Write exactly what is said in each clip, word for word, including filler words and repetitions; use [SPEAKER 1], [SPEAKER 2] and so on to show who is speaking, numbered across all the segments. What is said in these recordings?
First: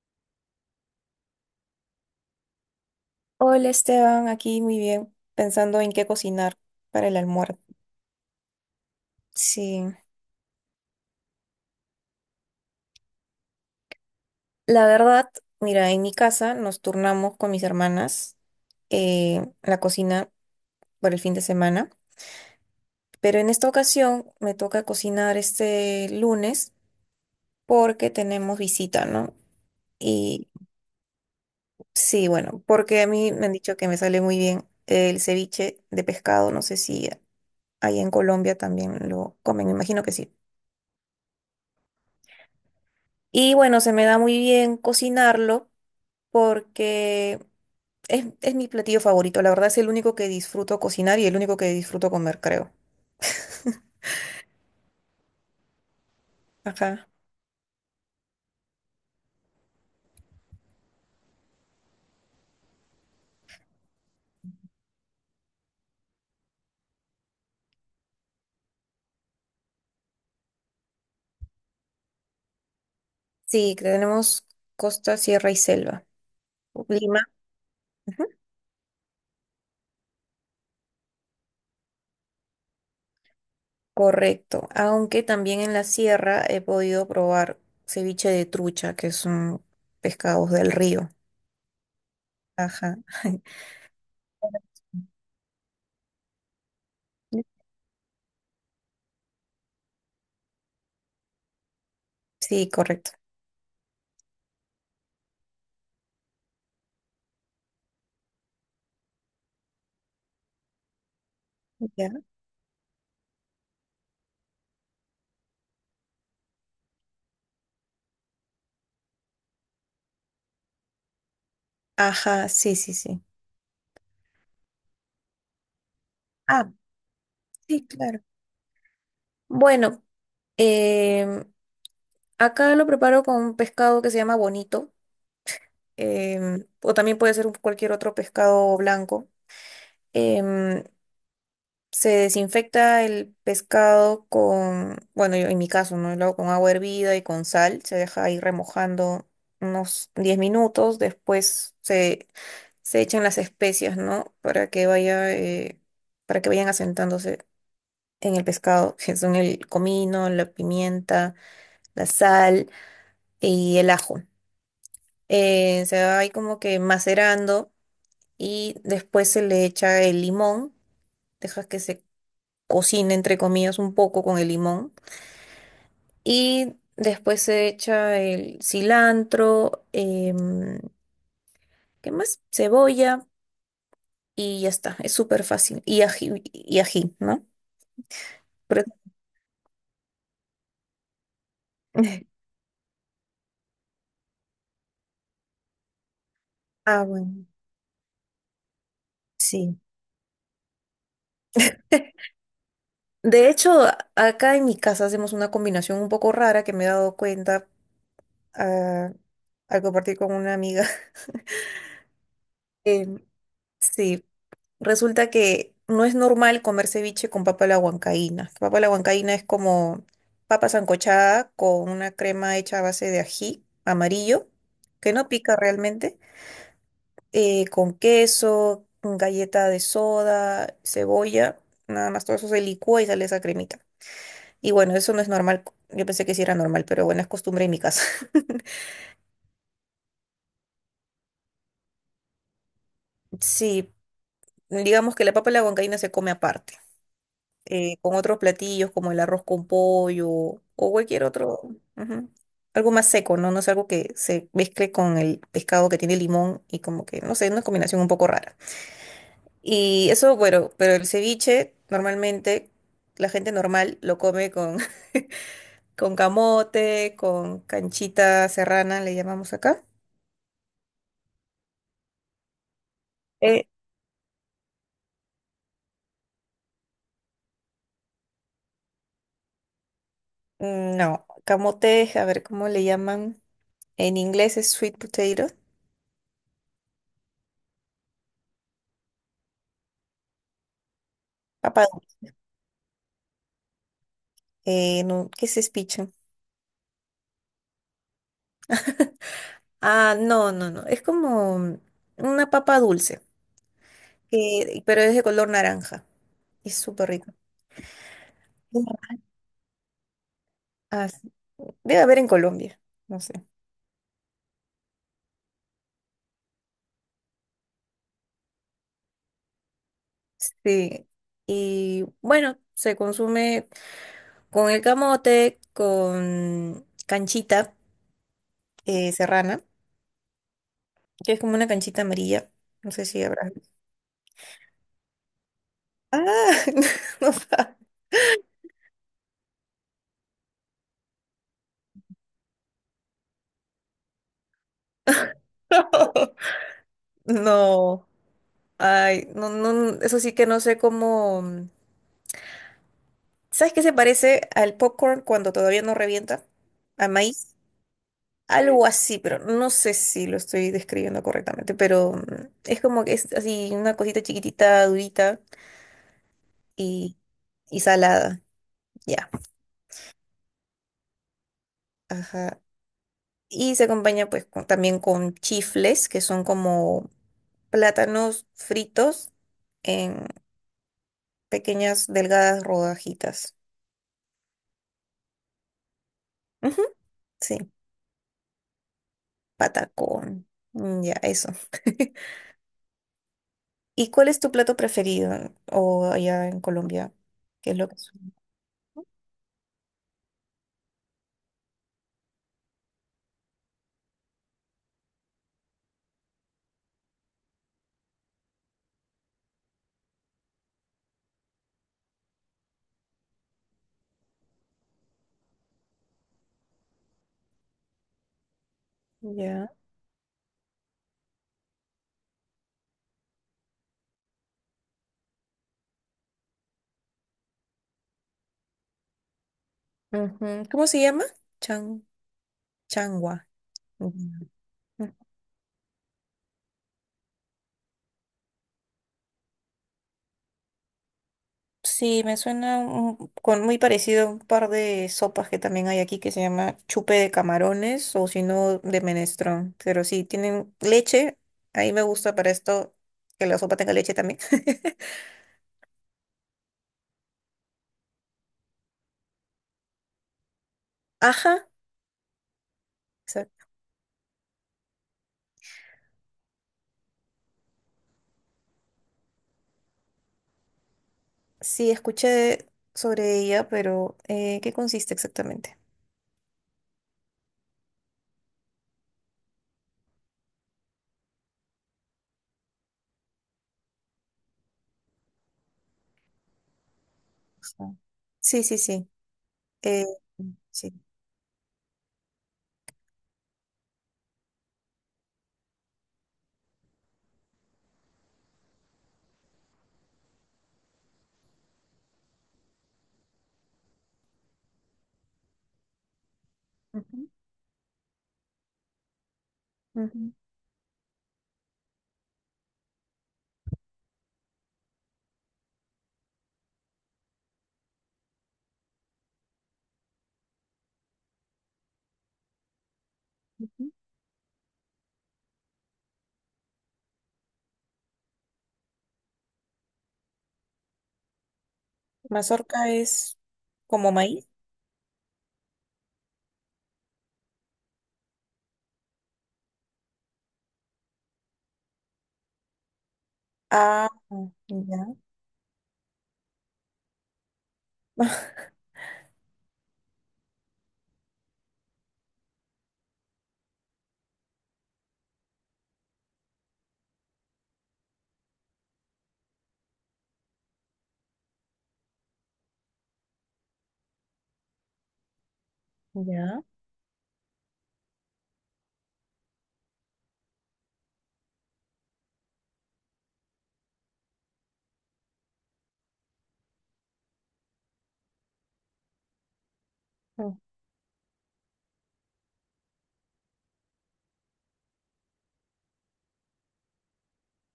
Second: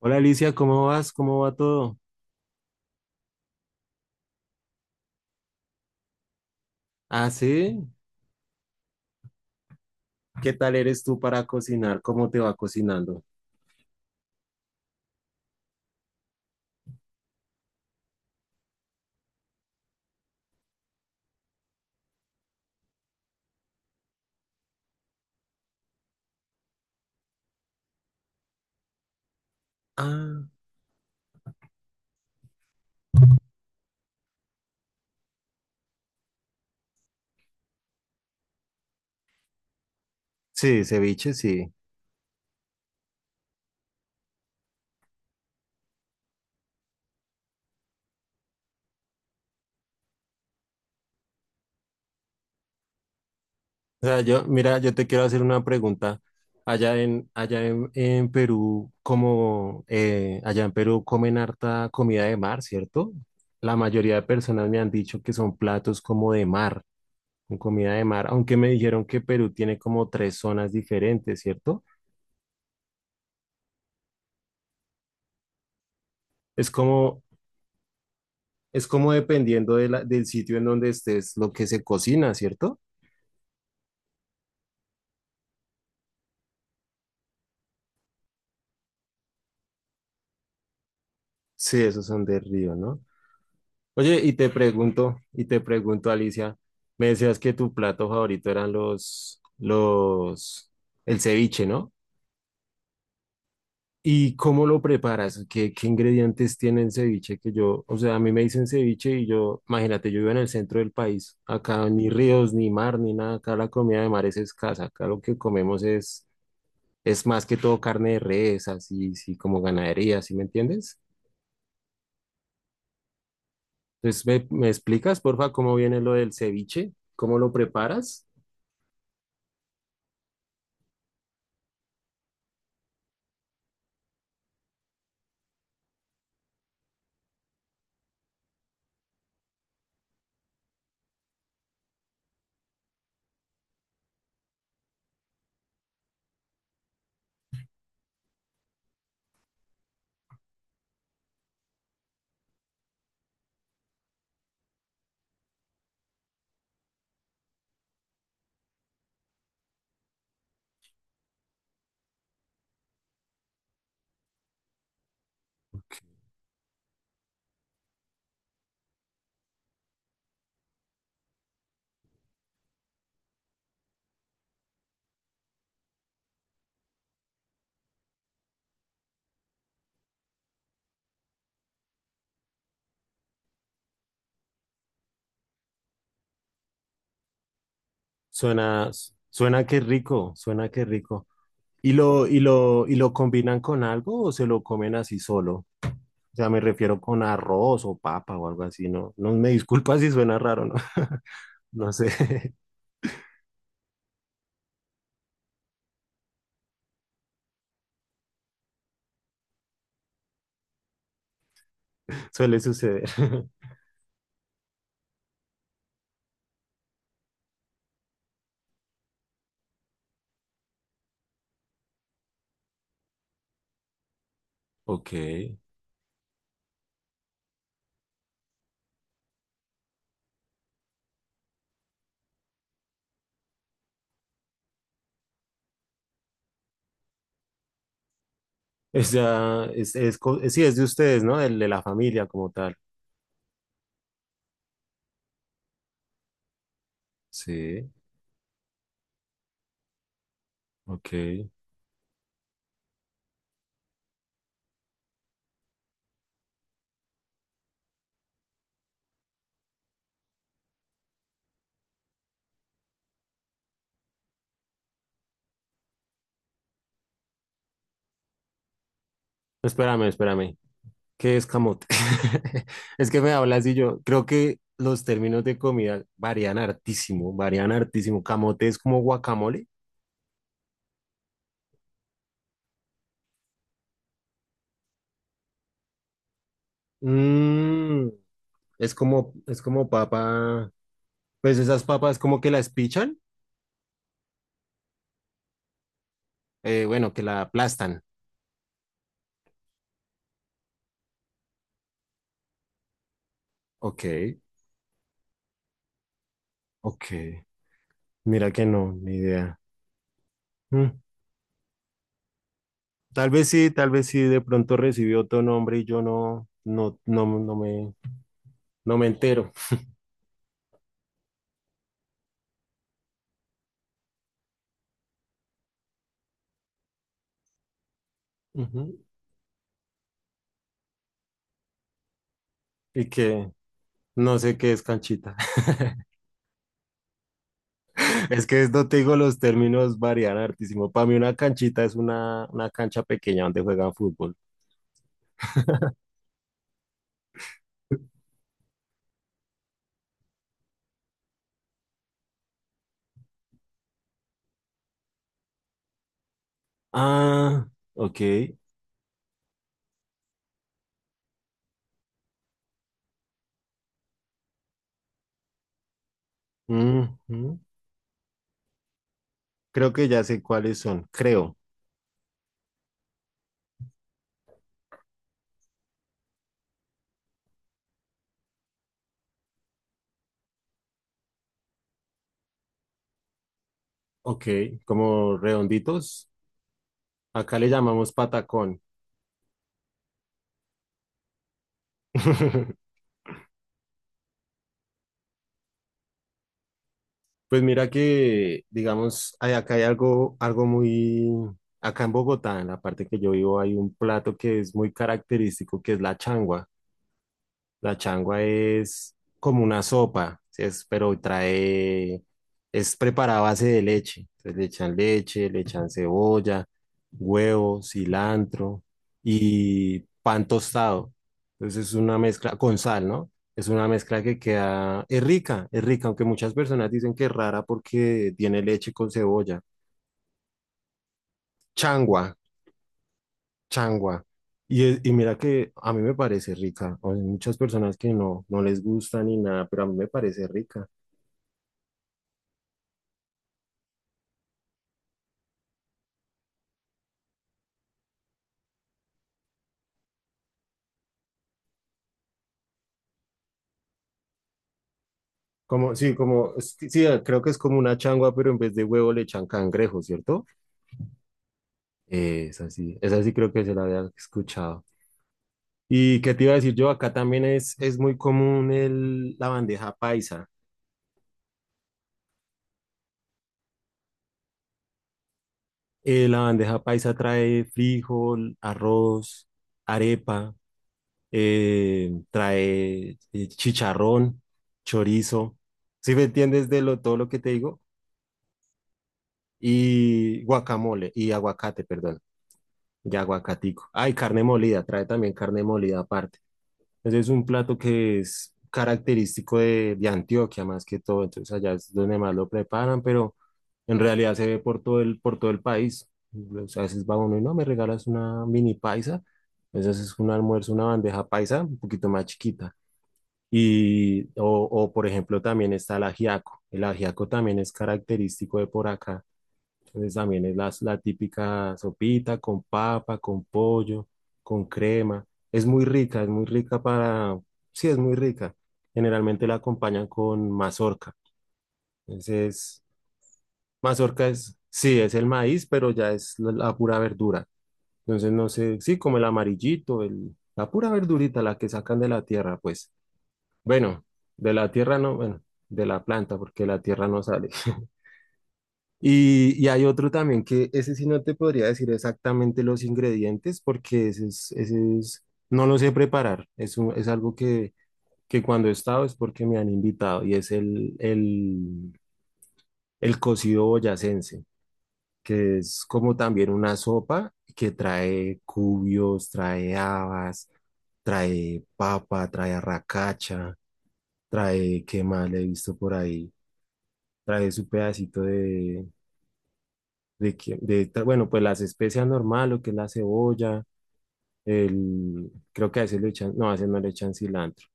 [SPEAKER 1] Hola Alicia, ¿cómo vas? ¿Cómo va todo?
[SPEAKER 2] Hola Esteban, aquí muy bien, pensando en qué cocinar para el
[SPEAKER 1] Ah,
[SPEAKER 2] almuerzo.
[SPEAKER 1] sí.
[SPEAKER 2] Sí,
[SPEAKER 1] ¿Qué tal eres tú para cocinar? ¿Cómo te va cocinando?
[SPEAKER 2] la verdad, mira, en mi casa nos turnamos con mis hermanas eh, la cocina por el fin de semana, pero en esta ocasión me toca cocinar este lunes porque tenemos visita, ¿no?
[SPEAKER 1] Ah,
[SPEAKER 2] Y sí, bueno, porque a mí me han dicho que me sale muy bien el ceviche de pescado, no sé si ahí en Colombia también lo comen, me imagino que sí.
[SPEAKER 1] sí, ceviche, sí.
[SPEAKER 2] Y bueno, se me da muy bien cocinarlo porque es, es mi platillo favorito. La verdad es el único que disfruto cocinar y el único que disfruto comer, creo.
[SPEAKER 1] O sea, yo, mira, yo te quiero hacer una pregunta. Allá
[SPEAKER 2] Ajá.
[SPEAKER 1] en, allá en, en Perú, como eh, allá en Perú comen harta comida de mar, ¿cierto? La mayoría de personas me han dicho que son platos como de mar. Con comida de mar, aunque me dijeron que Perú tiene como tres zonas diferentes, ¿cierto?
[SPEAKER 2] Sí, tenemos costa, sierra y selva.
[SPEAKER 1] Es como,
[SPEAKER 2] Lima. Ujú.
[SPEAKER 1] es como dependiendo de la- del sitio en donde estés, lo que se cocina, ¿cierto?
[SPEAKER 2] Correcto. Aunque también en la sierra he podido probar ceviche de trucha, que son pescados del río.
[SPEAKER 1] Sí, esos son de río,
[SPEAKER 2] Ajá.
[SPEAKER 1] ¿no? Oye, y te pregunto, y te pregunto, Alicia, me decías que tu plato favorito eran los, los, el ceviche, ¿no?
[SPEAKER 2] Sí, correcto.
[SPEAKER 1] ¿Y cómo lo preparas? ¿Qué, qué ingredientes tiene el ceviche? Que yo, o sea, a mí me dicen ceviche y yo, imagínate, yo vivo en el centro del país. Acá ni
[SPEAKER 2] Ya.
[SPEAKER 1] ríos, ni mar, ni nada. Acá la comida de mar es escasa. Acá lo que comemos es, es más que todo carne de res, así, sí, como ganadería, ¿sí me entiendes?
[SPEAKER 2] Ajá, sí, sí, sí.
[SPEAKER 1] Entonces, ¿me, me explicas, porfa, cómo viene lo del
[SPEAKER 2] Ah,
[SPEAKER 1] ceviche? ¿Cómo lo
[SPEAKER 2] sí, claro.
[SPEAKER 1] preparas?
[SPEAKER 2] Bueno, em, acá lo preparo con un pescado que se llama bonito, em, o también puede ser un- cualquier otro pescado blanco. Em, se desinfecta el pescado con, bueno, yo en mi caso, ¿no? Lo hago con agua hervida y con sal. Se deja ahí remojando unos diez minutos. Después se, se echan las especias, ¿no? Para que vaya, eh, para que vayan asentándose en el pescado, que son el comino, la pimienta, la sal y el ajo. Eh, se va ahí como que macerando y después se le echa el limón, dejas que se cocine entre comillas un poco con el limón y después se echa el cilantro, em, ¿qué más? Cebolla y ya está, es súper fácil. Y ají, y ají, ¿no?
[SPEAKER 1] Suena,
[SPEAKER 2] Pero-
[SPEAKER 1] suena que rico, suena que rico. ¿Y lo, y lo, y lo combinan con algo o se lo comen así solo? O sea, me refiero
[SPEAKER 2] ah,
[SPEAKER 1] con
[SPEAKER 2] bueno,
[SPEAKER 1] arroz o papa o algo así, ¿no? No me
[SPEAKER 2] sí.
[SPEAKER 1] disculpa si suena raro, ¿no? No sé,
[SPEAKER 2] De hecho, a- acá en mi casa hacemos una combinación un poco rara que me he dado cuenta a, a compartir con una amiga.
[SPEAKER 1] suele suceder.
[SPEAKER 2] Em, sí, resulta que no es normal comer ceviche con papa a la huancaína. Papa a la huancaína es como papa sancochada con una crema hecha a base de ají amarillo,
[SPEAKER 1] Ok.
[SPEAKER 2] que no pica realmente, eh, con queso, galleta de soda, cebolla, nada más todo eso se licúa y sale esa cremita. Y bueno, eso no es normal. Yo pensé que sí era normal, pero bueno, es costumbre en mi casa.
[SPEAKER 1] O sea, es, es, co- sí, es de ustedes, ¿no? Del- de la familia como tal.
[SPEAKER 2] Sí, digamos que la papa a la huancaína se come aparte.
[SPEAKER 1] Sí,
[SPEAKER 2] Eh, con otros platillos como el arroz con pollo o cualquier
[SPEAKER 1] ok.
[SPEAKER 2] otro, ujú, algo más seco, ¿no? No es algo que se mezcle con el pescado que tiene limón y como que, no sé, una combinación un poco rara. Y eso, bueno, pero el ceviche normalmente la gente normal lo come con, con camote, con canchita serrana, le llamamos acá.
[SPEAKER 1] Espérame, espérame. ¿Qué es camote? Es que me
[SPEAKER 2] Eh,
[SPEAKER 1] hablas y yo creo que los términos de comida varían hartísimo, varían hartísimo. Camote es como guacamole.
[SPEAKER 2] mm, no, camote, a ver cómo le llaman. En inglés es sweet potato.
[SPEAKER 1] Mm, es como, es como papa. Pues esas
[SPEAKER 2] Papá,
[SPEAKER 1] papas como que las pichan.
[SPEAKER 2] eh, no, ¿qué es speech?
[SPEAKER 1] Eh, bueno, que la aplastan.
[SPEAKER 2] Ah, no, no, no. Es como una papa dulce,
[SPEAKER 1] Ok,
[SPEAKER 2] que- pero es de color naranja. Es súper
[SPEAKER 1] ok.
[SPEAKER 2] rico.
[SPEAKER 1] Mira que no, ni idea. Mm,
[SPEAKER 2] Ah, sí. Debe haber en Colombia, no
[SPEAKER 1] tal
[SPEAKER 2] sé.
[SPEAKER 1] vez sí, tal vez sí, de pronto recibió otro nombre y yo no, no, no, no me, no me entero.
[SPEAKER 2] Sí. Y bueno, se consume con el camote, con canchita
[SPEAKER 1] Ujú.
[SPEAKER 2] eh, serrana, que es como una canchita amarilla. No sé
[SPEAKER 1] Y
[SPEAKER 2] si
[SPEAKER 1] que
[SPEAKER 2] habrá.
[SPEAKER 1] no sé qué es canchita.
[SPEAKER 2] Ah, no, sabe.
[SPEAKER 1] Es que no te digo, los términos varían hartísimo. Para mí una canchita es una, una cancha pequeña donde juegan fútbol.
[SPEAKER 2] no. Ay, no, no, eso sí que no sé cómo. ¿Sabes qué se parece al popcorn cuando todavía no revienta? ¿A maíz?
[SPEAKER 1] Ah, ok.
[SPEAKER 2] Algo así, pero no sé si lo estoy describiendo correctamente, pero mm, es como que es así una cosita chiquitita, durita y,
[SPEAKER 1] Ujú.
[SPEAKER 2] y salada. Ya.
[SPEAKER 1] Creo que ya sé cuáles son, creo.
[SPEAKER 2] Ajá. Y se acompaña pues con- también con chifles, que son como plátanos fritos en pequeñas delgadas rodajitas.
[SPEAKER 1] Ok, como redonditos.
[SPEAKER 2] Ujú. Sí,
[SPEAKER 1] Acá le llamamos patacón.
[SPEAKER 2] patacón. Mm. Ya, eso. ¿Y cuál es tu plato preferido? O allá en Colombia,
[SPEAKER 1] Pues
[SPEAKER 2] ¿qué es
[SPEAKER 1] mira
[SPEAKER 2] lo que son?
[SPEAKER 1] que, digamos, hay- acá hay algo, algo muy, acá en Bogotá, en la parte que yo vivo, hay un plato que es muy característico, que es la changua. La changua es como una sopa, ¿sí? Es, pero trae, es preparada a base de leche. Entonces le echan leche, le echan cebolla, huevo, cilantro
[SPEAKER 2] Ya.
[SPEAKER 1] y pan tostado. Entonces es una mezcla con sal, ¿no? Es una mezcla que queda, es rica, es rica, aunque muchas personas dicen que es rara porque tiene leche con cebolla.
[SPEAKER 2] Ujú. ¿Cómo se llama? Chan,
[SPEAKER 1] Changua,
[SPEAKER 2] changua. Ujú.
[SPEAKER 1] changua. Y, es- y
[SPEAKER 2] Ujú.
[SPEAKER 1] mira que a mí me parece rica. O sea, hay muchas personas que no, no les gusta ni nada, pero a mí me parece rica.
[SPEAKER 2] Sí, me suena un- con muy parecido a un par de sopas que también hay aquí que se llama chupe de camarones o si no de menestrón. Pero sí, tienen leche. Ahí me gusta para esto que la sopa tenga leche también.
[SPEAKER 1] Como, sí, como, es que- sí, creo que es como una changua, pero en vez de huevo le echan cangrejo, ¿cierto?
[SPEAKER 2] Ajá.
[SPEAKER 1] Eh, es así, es así creo que
[SPEAKER 2] Exacto.
[SPEAKER 1] se la había escuchado. ¿Y qué te iba a decir yo? Acá también es, es muy común el, la bandeja paisa.
[SPEAKER 2] Sí, escuché sobre ella, pero eh, ¿qué consiste exactamente?
[SPEAKER 1] Eh, la bandeja paisa trae frijol, arroz, arepa, eh, trae eh, chicharrón, chorizo, ¿si me entiendes de lo, todo lo que te digo?
[SPEAKER 2] Ajá. Sí, sí, sí. Eh,
[SPEAKER 1] Y
[SPEAKER 2] sí.
[SPEAKER 1] guacamole, y aguacate, perdón, y aguacatico. Ay, carne molida, trae también carne molida aparte. Entonces es un plato que es característico de, de Antioquia más que todo, entonces allá es donde más lo preparan, pero en realidad se ve por todo el, por todo el país. A veces va
[SPEAKER 2] Ujú,
[SPEAKER 1] uno y no, me regalas una mini paisa. Entonces es un
[SPEAKER 2] ujú,
[SPEAKER 1] almuerzo, una bandeja paisa un poquito más chiquita. Y, o, o, por ejemplo, también está el ajiaco. El ajiaco también es característico de por acá. Entonces también es la, la típica sopita con papa, con
[SPEAKER 2] ujú.
[SPEAKER 1] pollo, con crema. Es muy rica, es muy rica para... Sí, es muy rica. Generalmente la acompañan con mazorca. Entonces,
[SPEAKER 2] Mazorca es como
[SPEAKER 1] mazorca
[SPEAKER 2] maíz.
[SPEAKER 1] es, sí, es el maíz, pero ya es la, la pura verdura. Entonces, no sé, sí, como el amarillito, el, la pura verdurita, la que sacan de la tierra, pues. Bueno,
[SPEAKER 2] Ah,
[SPEAKER 1] de la tierra
[SPEAKER 2] ya.
[SPEAKER 1] no, bueno, de la planta, porque la tierra no sale. Y, y hay otro también que ese sí no te podría decir exactamente los ingredientes, porque ese es, ese es, no lo sé preparar. Es, un- es algo que, que cuando he estado es porque me han invitado y es el, el, el cocido boyacense, que es como también
[SPEAKER 2] Ya.
[SPEAKER 1] una sopa que trae cubios, trae habas, trae papa, trae arracacha, trae, ¿qué más le he visto por ahí? Trae su pedacito de, de, que-
[SPEAKER 2] Mm.
[SPEAKER 1] de ta- bueno, pues las especias normal, lo que es la cebolla, el, creo que a veces le echan, no, a veces no le echan cilantro.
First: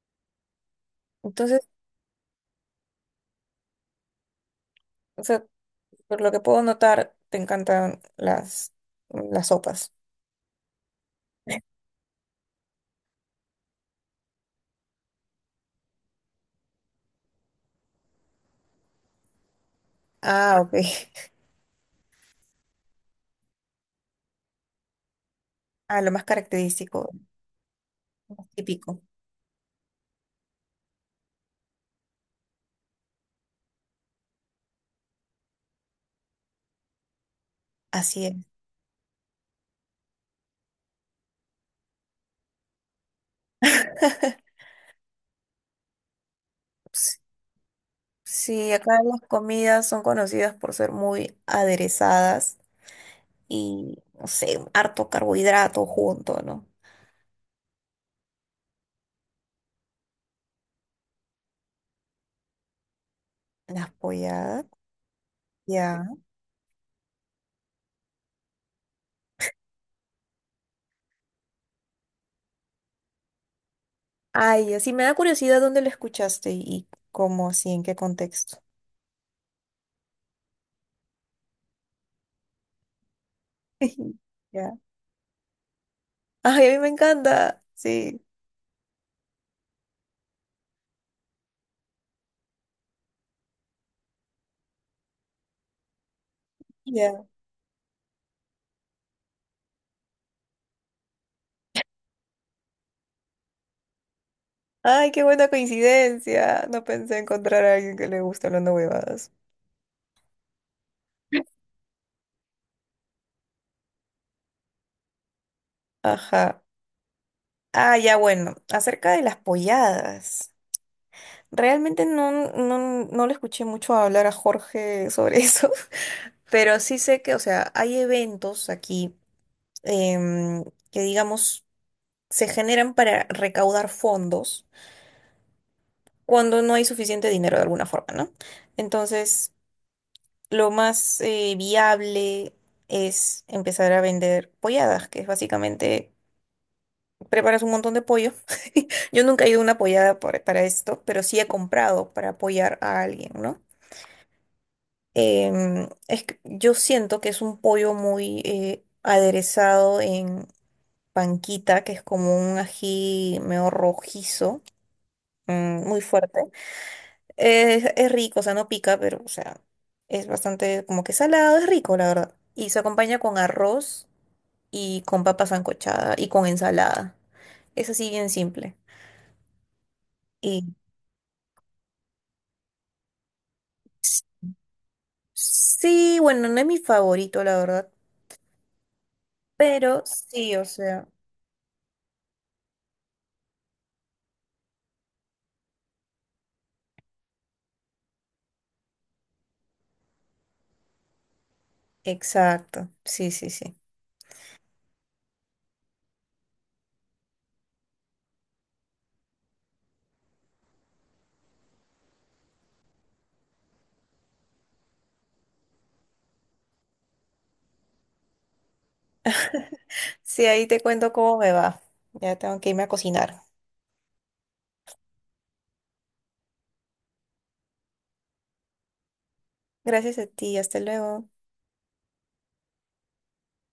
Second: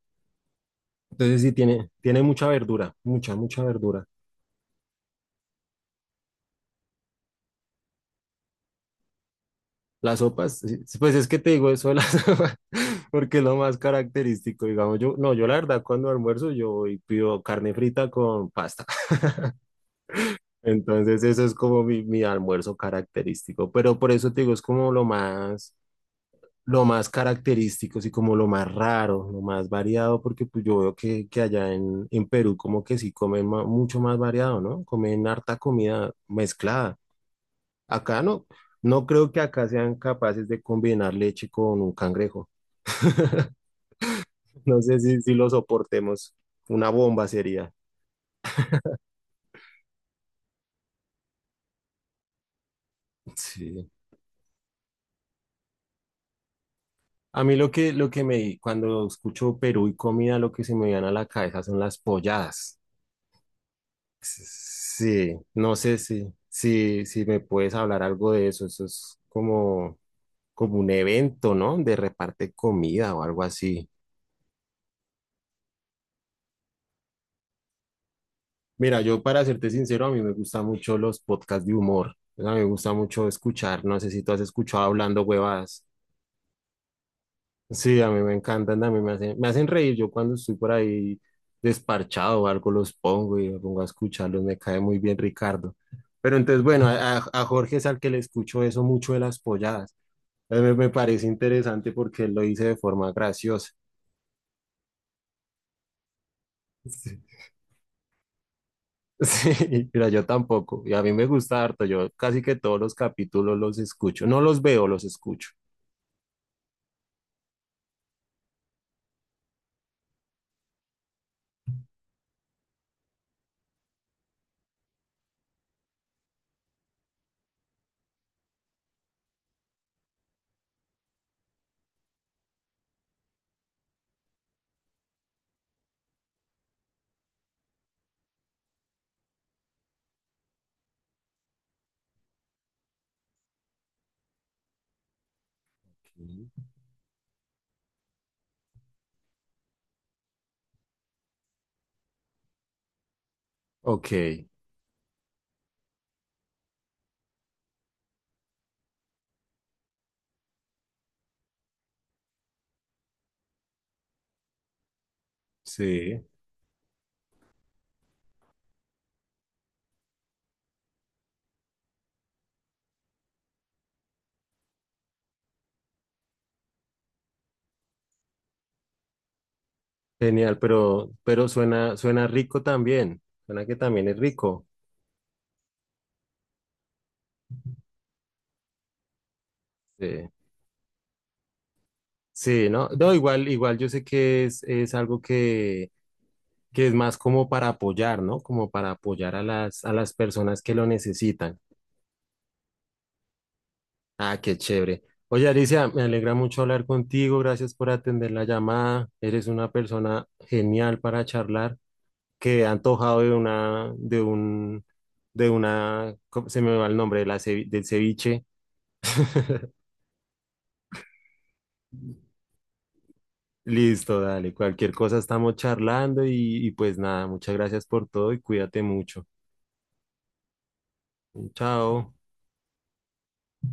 [SPEAKER 1] Entonces sí
[SPEAKER 2] Entonces,
[SPEAKER 1] tiene, tiene mucha verdura, mucha, mucha verdura.
[SPEAKER 2] o sea, por lo que puedo notar, te encantan las, las sopas.
[SPEAKER 1] Las sopas, sí, sí, pues es que te digo eso de las sopas, porque es lo más característico, digamos, yo, no, yo la verdad cuando almuerzo yo voy y pido carne frita con pasta.
[SPEAKER 2] Ah, ok.
[SPEAKER 1] Entonces eso es como mi, mi almuerzo característico, pero por eso te digo, es como lo más,
[SPEAKER 2] Ah, lo más
[SPEAKER 1] lo
[SPEAKER 2] característico,
[SPEAKER 1] más característico, y como
[SPEAKER 2] lo
[SPEAKER 1] lo
[SPEAKER 2] más
[SPEAKER 1] más
[SPEAKER 2] típico.
[SPEAKER 1] raro, lo más variado, porque pues yo veo que, que allá en, en Perú como que sí comen ma- mucho más variado, ¿no? Comen harta comida mezclada. Acá
[SPEAKER 2] Así es.
[SPEAKER 1] no, no creo que acá sean capaces de combinar leche con un cangrejo. No sé si, si lo soportemos. Una
[SPEAKER 2] Ps-
[SPEAKER 1] bomba sería.
[SPEAKER 2] Sí, acá las comidas son conocidas por ser muy aderezadas
[SPEAKER 1] Sí.
[SPEAKER 2] y, no sé, harto carbohidrato junto, ¿no?
[SPEAKER 1] A mí lo que, lo que me, cuando escucho Perú y comida, lo que se me viene a la cabeza son las polladas.
[SPEAKER 2] Las polladas.
[SPEAKER 1] Sí, no sé
[SPEAKER 2] Ya.
[SPEAKER 1] si, si, si me puedes hablar algo de eso. Eso es como, como un evento, ¿no? De reparte comida o algo así.
[SPEAKER 2] Ay, así me da curiosidad dónde lo escuchaste y cómo, así, en qué contexto.
[SPEAKER 1] Mira, yo para serte sincero, a mí me gustan mucho los podcasts de humor. A mí me gusta mucho escuchar. No sé si tú has
[SPEAKER 2] Ya.
[SPEAKER 1] escuchado Hablando Huevadas.
[SPEAKER 2] Ay, a mí me encanta.
[SPEAKER 1] Sí, a mí
[SPEAKER 2] Sí,
[SPEAKER 1] me encantan, a mí me hacen, me hacen reír. Yo cuando estoy por ahí desparchado o algo los pongo y me pongo a escucharlos. Me cae muy bien Ricardo. Pero entonces, bueno, a,
[SPEAKER 2] ya.
[SPEAKER 1] a a Jorge es al que le escucho eso mucho de las polladas. Eh, Me, me parece interesante porque él lo dice de forma graciosa.
[SPEAKER 2] Ay, qué buena coincidencia. No pensé
[SPEAKER 1] Sí,
[SPEAKER 2] encontrar a alguien que le guste hablando huevadas.
[SPEAKER 1] sí, mira, yo tampoco. Y a mí me gusta harto. Yo casi que todos los capítulos los escucho. No los veo, los escucho.
[SPEAKER 2] Ajá. Ah, ya, bueno. Acerca de las polladas. Realmente no, no, no le escuché mucho hablar a Jorge sobre eso. Pero sí sé que, o sea, hay eventos aquí em, que, digamos, se generan para recaudar fondos cuando no hay suficiente dinero de alguna forma, ¿no? Entonces, lo más eh, viable es empezar a vender polladas, que es básicamente
[SPEAKER 1] Ok.
[SPEAKER 2] preparas un montón de pollo. Yo nunca he ido a una pollada por- para esto, pero sí he comprado para apoyar a alguien, ¿no?
[SPEAKER 1] Ok,
[SPEAKER 2] Em, es que yo siento que es un pollo muy eh, aderezado en panquita, que es como un ají medio rojizo, mm, muy
[SPEAKER 1] sí,
[SPEAKER 2] fuerte. Es, es rico, o sea, no pica, pero, o sea, es bastante como que salado, es rico, la verdad. Y se acompaña con arroz y con papa sancochada y con ensalada. Es así bien simple.
[SPEAKER 1] genial,
[SPEAKER 2] Y
[SPEAKER 1] pero, pero suena, suena rico también. Suena que también es
[SPEAKER 2] s-
[SPEAKER 1] rico.
[SPEAKER 2] sí, bueno, no es mi favorito, la verdad, pero
[SPEAKER 1] Sí,
[SPEAKER 2] sí, o sea,
[SPEAKER 1] sí, ¿no? No, igual, igual yo sé que es, es algo que, que es más como para apoyar, ¿no? Como para apoyar a las, a las personas que lo necesitan.
[SPEAKER 2] exacto. Sí, sí, sí.
[SPEAKER 1] Ah, qué chévere. Oye, Alicia, me alegra mucho hablar contigo. Gracias por atender la llamada. Eres una persona genial para charlar, que ha antojado de una, de un, de una, ¿cómo se me va el nombre? De la cevi- del ceviche.
[SPEAKER 2] Sí, ahí te cuento cómo me va. Ya tengo que irme a cocinar.
[SPEAKER 1] Listo, dale. Cualquier cosa estamos charlando y, y pues nada, muchas gracias por todo y cuídate mucho.
[SPEAKER 2] Gracias a ti, hasta luego.
[SPEAKER 1] Chao.